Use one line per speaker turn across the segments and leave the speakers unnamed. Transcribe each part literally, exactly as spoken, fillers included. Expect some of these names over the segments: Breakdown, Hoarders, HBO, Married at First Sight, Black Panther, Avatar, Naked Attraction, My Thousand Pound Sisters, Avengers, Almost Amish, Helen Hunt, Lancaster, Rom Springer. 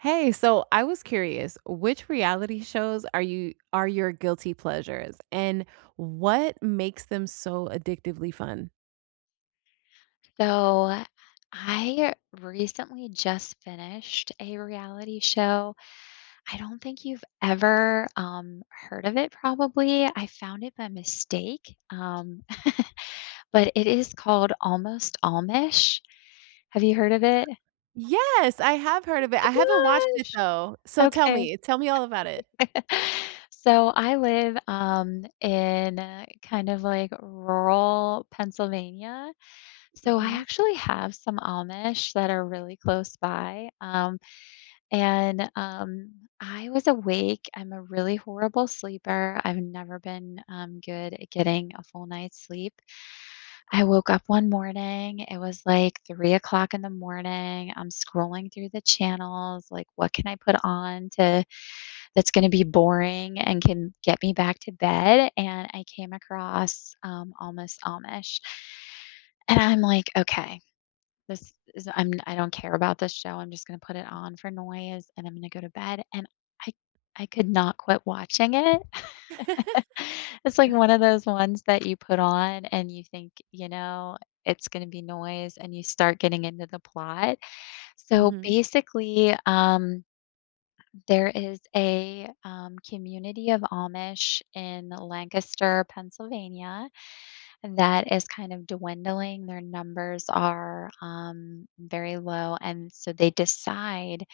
Hey, so I was curious, which reality shows are you are your guilty pleasures and what makes them so addictively fun?
So I recently just finished a reality show. I don't think you've ever um, heard of it, probably. I found it by mistake, um, but it is called Almost Amish. Have you heard of it?
Yes, I have heard
Oh
of it. I haven't watched
my
it
gosh.
though. So tell
Okay.
me, tell me all about it.
So I live um, in uh, kind of like rural Pennsylvania. So I
Mhm.
actually have some Amish that are really close by. Um, And, um, I was awake. I'm a really horrible sleeper. I've never been, um, good at getting a full night's sleep. I woke up one morning. It was like three o'clock in the morning. I'm scrolling through the channels, like, what can I put on to that's gonna be boring and can get me back to bed? And I came across, um, Almost Amish. And I'm like, "Okay. This is I'm I don't care about this show. I'm just gonna put it on for noise, and I'm gonna go to bed, and I I could not quit watching it."
Mhm.
It's like one of those ones that you put on and you think, you know, it's gonna be noise, and you start getting into the plot. So, basically, um, there is a, um, community of Amish in Lancaster, Pennsylvania, that is kind of dwindling. Their numbers are um, very low. And so they decide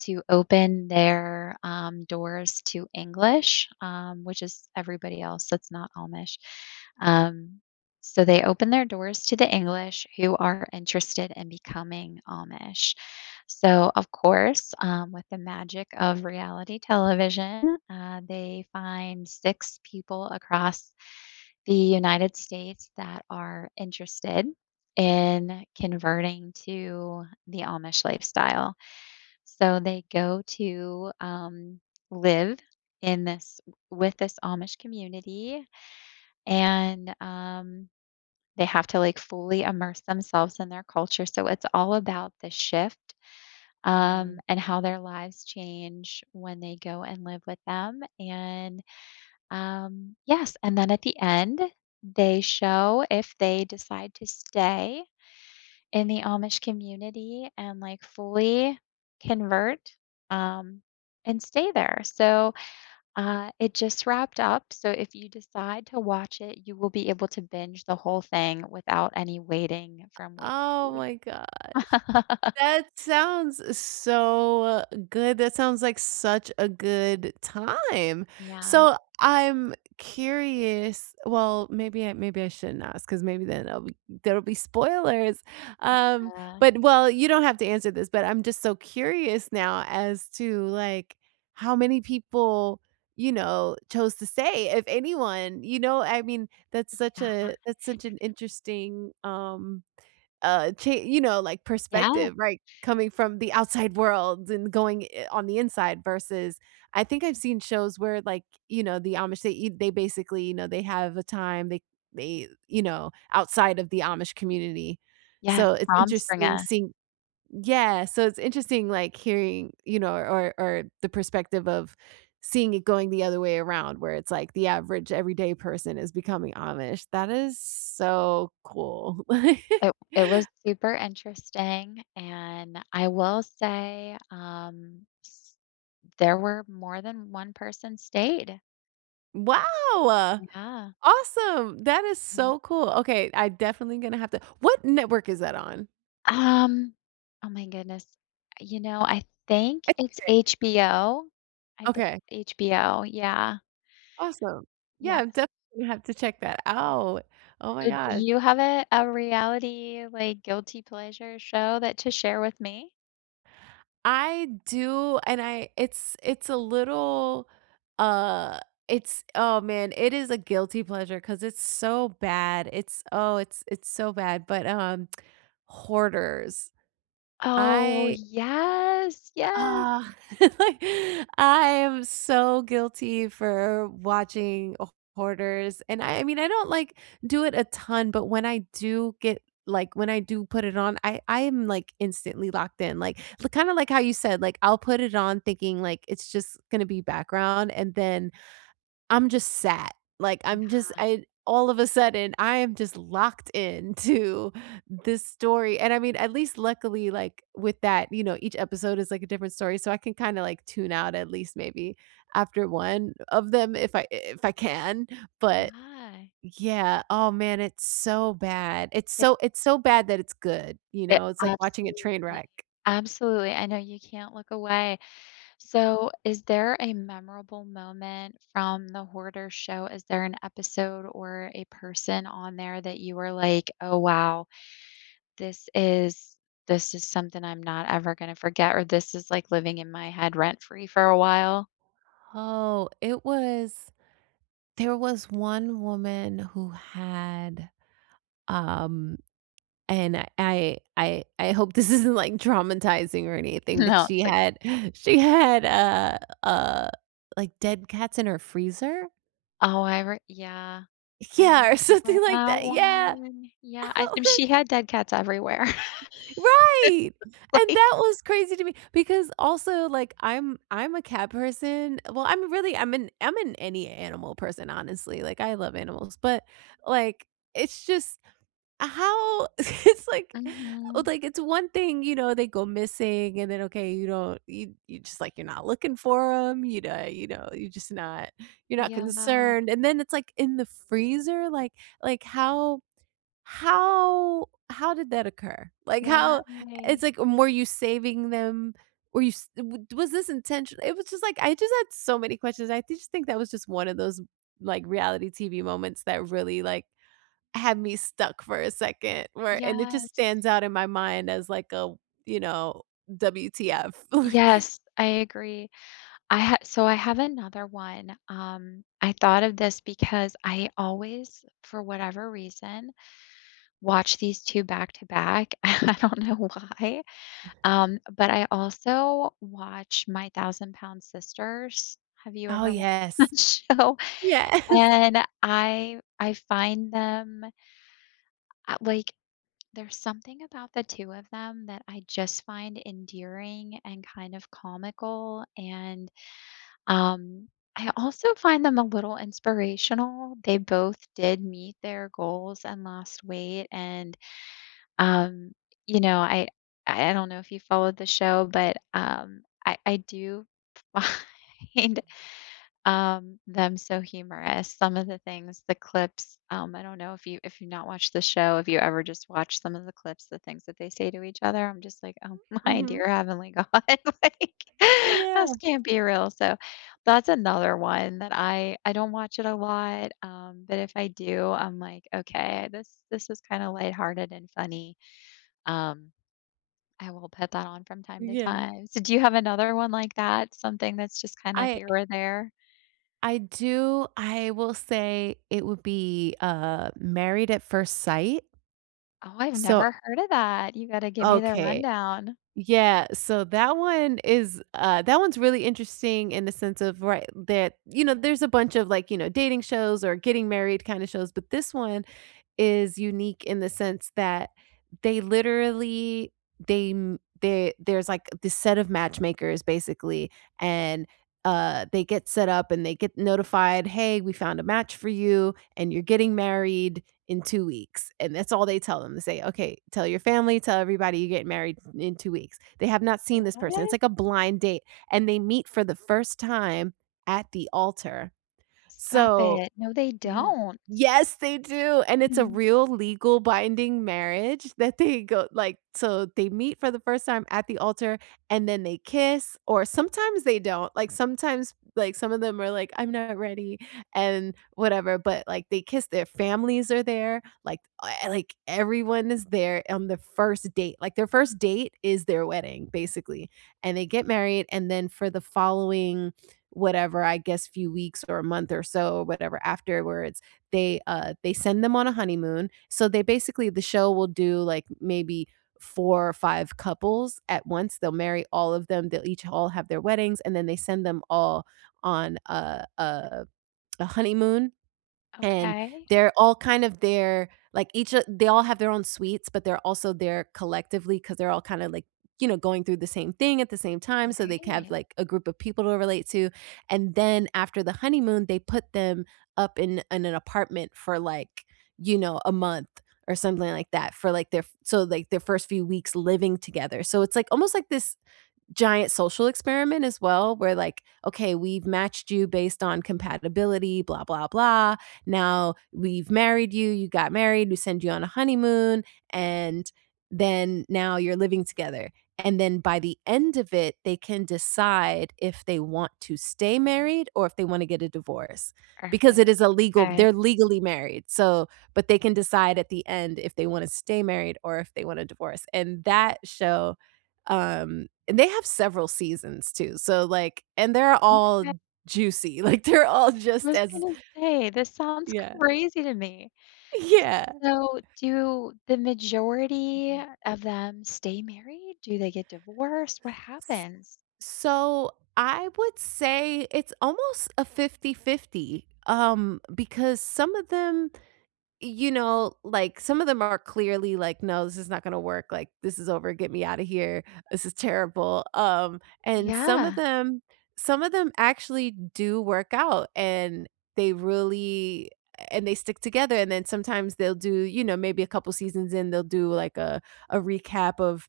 to open their um, doors to English, um, which is everybody else that's not Amish. Um, so they open their doors to the English who are interested in becoming Amish. So, of course, um, with the magic of reality television, uh, they find six people across the United States that are interested in converting to the Amish lifestyle. So they go to um, live in this with this Amish community, and um, they have to like fully immerse themselves in their culture. So it's all about the shift. Um, and how their lives change when they go and live with them. And um, yes, and then at the end, they show if they decide to stay in the Amish community and like fully convert um, and stay there. So uh, it just wrapped up. So if you decide to watch it, you will be able to binge the whole thing without any waiting from week to
Oh
week.
my gosh. That sounds so good. That sounds like such a good time.
Yeah.
So I'm curious. Well, maybe I maybe I shouldn't ask because maybe then I'll be, there'll be spoilers. Um,
Uh,
but well, you don't have to answer this, but I'm just so curious now as to like how many people you know chose to stay, if anyone. You know, I mean, that's such
yeah.
a that's such an interesting um uh, cha you know, like,
Yeah.
perspective, right? Coming from the outside world and going I on the inside versus I think I've seen shows where, like, you know, the Amish, they eat they basically, you know, they have a time they they, you know, outside of the Amish community.
Yes.
So it's
Rom
interesting
Springer.
seeing yeah, so it's interesting, like, hearing, you know, or or the perspective of seeing it going the other way around where it's like the average everyday person is becoming Amish. That is so cool.
It it was super interesting, and I will say, um, s there were more than one person stayed.
Wow!
Yeah.
Awesome. That is
Mhm.
so cool. Okay, I definitely gonna have to what network is that on?
Um, oh my goodness. You know, I think it's H B O. I think
Okay,
it's H B O, yeah.
awesome. Yeah, I'm
Yes.
definitely gonna have to check that out. Oh my
So do
gosh.
you have a a reality, like, guilty pleasure show that to share with me?
I do, and I it's it's a little, uh, it's oh man, it is a guilty pleasure because it's so bad. It's oh, it's it's so bad, but, um, Hoarders.
Oh,
I
yes, yes.
Ah, like, I am so guilty for watching h hoarders, and I I mean, I don't, like, do it a ton, but when I do get like, when I do put it on, I I am, like, instantly locked in, like, kinda like how you said, like, I'll put it on thinking, like, it's just gonna be background, and then I'm just sat. Like, I'm just I all of a sudden, I am just locked into this story, and I mean, at least luckily, like, with that, you know, each episode is, like, a different story, so I can kinda, like, tune out at least maybe after one of them if I if I can, but
Why?
yeah, oh man, it's so bad. It's so it's so bad that it's good, you
It
know? It's like watching a train
absolutely,
wreck.
absolutely, I know you can't look away. So, is there a memorable moment from the Hoarder show? Is there an episode or a person on there that you were like, "Oh, wow, this is this is something I'm not ever gonna forget," or, "This is, like, living in my head rent-free for a while?"
Oh, it was there was one woman who had, um and I I I I hope this isn't, like, traumatizing or anything, but
No,
she
it's okay.
had she had, uh uh, like, dead cats in her freezer?
Oh, I re yeah, I
Yeah, or
remember
something like
that
that, yeah.
one. Yeah, I she had dead cats everywhere,
Right! And that
like
was crazy to me because also, like, I'm I'm a cat person well, I'm really I'm an I'm an any animal person, honestly, like, I love animals, but, like, it's just How it's like oh,
Mhm,
like, it's one thing, you know, they go missing and then, okay, you don't you you just, like, you're not looking for 'em, you know you know, you're just not you're not
yeah.
concerned, and then it's, like, in the freezer, like like, how how how did that occur? Like,
Why?
how it's like, um, were you saving them? Were you s w was this intentional? It was just, like I just had so many questions, I just think that was just one of those, like, reality T V moments that really, like had me stuck for a second where and it just
Yes.
stands out in my mind as like a, you know, W T F, like
Yes, I agree. I ha so I have another one. Um, I thought of this because I always, for whatever reason, watch these two back to back. I don't know why. Um, but I also watch My Thousand Pound Sisters. Have you
Oh,
ever watched
yes.
that show?
Yes.
And I I find them, uh, like there's something about the two of them that I just find endearing and kind of comical, and, um, I also find them a little inspirational. They both did meet their goals and lost weight, and, um, you know, I I don't know if you followed the show, but, um, I I do find um, them so humorous. Some of the things, the clips, um, I don't know if you if you not watched the show, if you ever just watch some of the clips, the things that they say to each other, I'm just like, oh my
Mhm.
dear heavenly God, like
Yeah,
this can't be real. So that's another one that I I don't watch it a lot, um, but if I do, I'm like, okay, this this is kind of lighthearted and funny. Um, I will put that on from time to
yeah.
time. So do you have another one like that? Something that's just kind of
I
here or there?
I do I will say it would be, uh, Married at First Sight.
Oh, I've
So
never heard of that. You gotta give me the
okay.
rundown.
Yeah, so that one is, uh, that one's really interesting in the sense of, right, that, you know, there's a bunch of, like, you know, dating shows or getting married kinda shows, but this one is unique in the sense that they literally they m they there's, like, this set of matchmakers basically, and, uh, they get set up and they get notified, "Hey, we found a match for you, and you're getting married in two weeks." And that's all they tell them. They say, "Okay, tell your family, tell everybody you get married in two weeks." They have not seen this person. It's
What?
like a blind date, and they meet for the first time at the altar.
Stop
So
it. No, they
N
don't.
yes, they do, and it's a
Mm,
real legal binding marriage that they go like, so they meet for the first time at the altar, and then they kiss, or sometimes they don't, like, sometimes, like, some of them are like, "I'm not ready," and whatever, but, like, they kiss, their families are there, like, eh, like, everyone is there on the first date, like, their first date is their wedding, basically, and they get married, and then for the following whatever, I guess, few weeks or a month or so or whatever afterwards, they, uh, they send them on a honeymoon. So they basically the show will do like maybe four or five couples at once. They'll marry all of them. They'll each all have their weddings and then they send them all on a a a honeymoon and
okay.
they're all kind of there, like each o they all have their own suites, but they're also there collectively because 'cause they're all kinda like, you know, going through the same thing at the same time so they can have
Right.
like a group of people to relate to. And then after the honeymoon, they put them up in in an apartment for like, you know, a month or something like that for like their so like their first few weeks living together. So it's like almost like this giant social experiment as well where like okay we've matched you based on compatibility blah blah blah now we've married you you got married we send you on a honeymoon and then now you're living together and then by the end of it they can decide if they want to stay married or if they want to get a divorce
Earth
because
Day,
it is a legal
okay.
they're legally married so but they can decide at the end if they want to stay married or if they want to divorce and that show um and they have several seasons too, so, like and they're all
I
juicy, like, they're all just
was
as
gonna say, this sounds
Yeah.
crazy to me.
Yeah.
So, do the majority of them stay married? Do they get divorced? What
S
happens?
so, I would say it's almost a fifty-fifty. Um, because some of them you know, like, some of them are clearly like, "No, this is not gonna work, like, this is over, get me out of here, this is terrible," um, and some of
Yeah.
them some of them actually do work out, and they really and they stick together, and then sometimes they'll do you know, maybe a couple seasons in, they'll do, like, a a recap of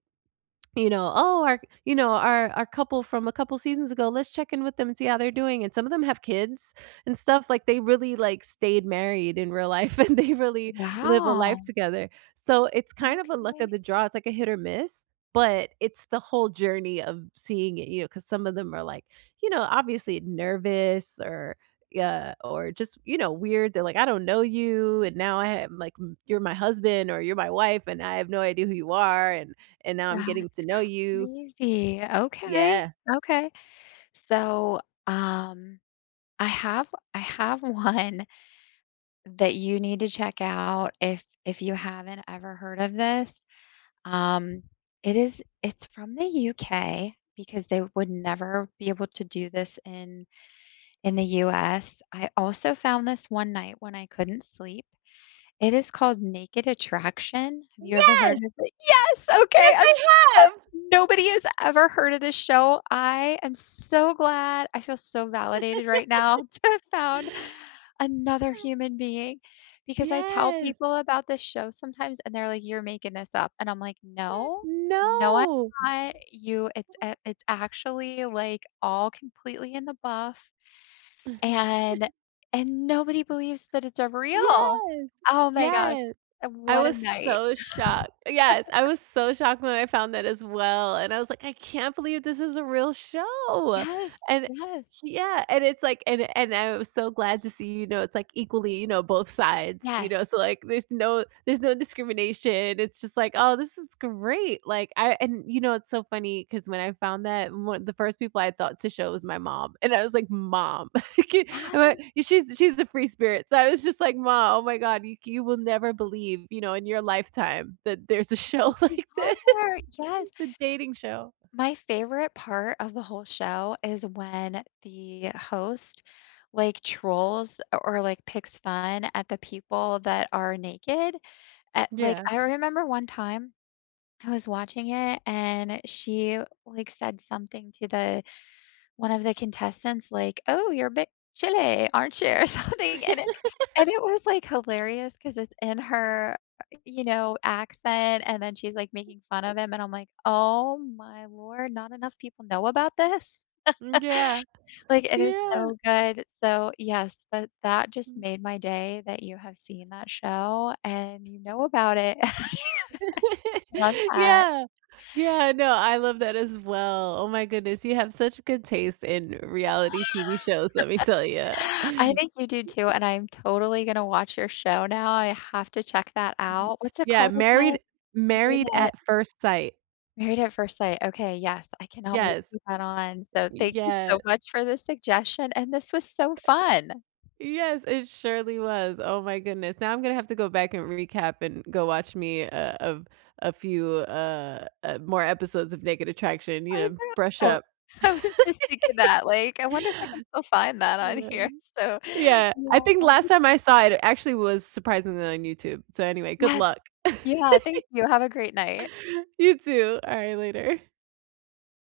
you know, "Oh, our you know, our our couple from a couple seasons ago, let's check in with them and see how they're doing," and some of them have kids and stuff, like, they really, like, stayed married in real life, and they really live a life
Wow.
together. So, it's kind of a luck of
Okay.
the draw, it's like a hit or miss, but it's the whole journey of seeing it, you know, because some of them are, like, you know, obviously nervous or yeah, or just, you know, weird. They're like, "I don't know you, and now I am like, m you're my husband or you're my wife, and I have no idea who you are, and and now I'm getting
That's
to know you.
crazy. Okay.
Yeah.
Okay. So, um I have I have one that you need to check out if if you haven't ever heard of this. Um, it is it's from the U K because they would never be able to do this in in the U S. I also found this one night when I couldn't sleep. It is called Naked Attraction. Have you ever heard
Yes!
of it? Yes, okay.
Yes,
I'm
I have!
Nobody has ever heard of this show. I am so glad. I feel so validated right now to have found another human being because I tell
Yes.
people about this show sometimes and they're like, "You're making this up." And I'm like, "No, no, I'm
No.
not. You, it's a- it's actually like all completely in the buff, and and nobody believes that it's a real."
Yes.
Oh my gosh,
Yes. I
what a
was
night!
so shocked. Yes, I was so shocked when I found that as well, and I was like, "I can't believe this is a real show,"
Yes,
and
yes,
yeah, and it's like and and I was so glad to see, you know, it's like equally, you know, both sides, you
yes,
know, so, like, there's no there's no discrimination, it's just like, "Oh, this is great," like, I and, you know, it's so funny because when I found that, one the first people I thought to show was my mom, and I was like, "Mom." Ki uh,
yes.
she's she's a free spirit, so I was just like, "Ma, oh my god, you you will never believe, you know, in your lifetime that there's a
This
show
is
like
on
this,
there, yes.
a dating show."
My favorite part of the whole show is when the host, like, trolls or, like, picks fun at the people that are naked. At like,
Yeah.
I remember one time I was watching it, and she, like, said something to the one of the contestants, like, "Oh, you're a bit chilly, aren't you?" Or something, and it and it was, like, hilarious because it's in her, uh, you know, accent, and then she's, like, making fun of him, and I'm like, "Oh my lord, not enough people know about this?"
Mm, yeah.
Like, it is
Yeah.
so good. So, yes, that that just made my day that you have seen that show and you know about it. I love that.
Yeah. Yeah, no, I love that as well. Oh my goodness, you have such good taste in reality T V shows, let me tell you,
I think you do too, and I'm totally gonna watch your show now. I have to check that out. What's it
yeah,
called again?
Married
Married
Married
at
at First Sight.
Married at First Sight. Okay, yes, I cannot wait
Yes.
to put that on. So thank you so
Yes.
much for the suggestion, and this was so fun.
Yes, it surely was. Oh my goodness. Now I'm gonna have to go back and recap and go watch me uh, of a few uh, uh more episodes of Naked Attraction, you
I
know, brush
know.
up.
I was just thinking that, like, I wonder if I can still find that on
Yeah.
here. So,
Yeah, I think
yeah,
last
just-
time I saw it, it actually was surprisingly on YouTube. So anyway, good
yes,
luck.
yeah, thank you. Have a great night.
You too. All right, later.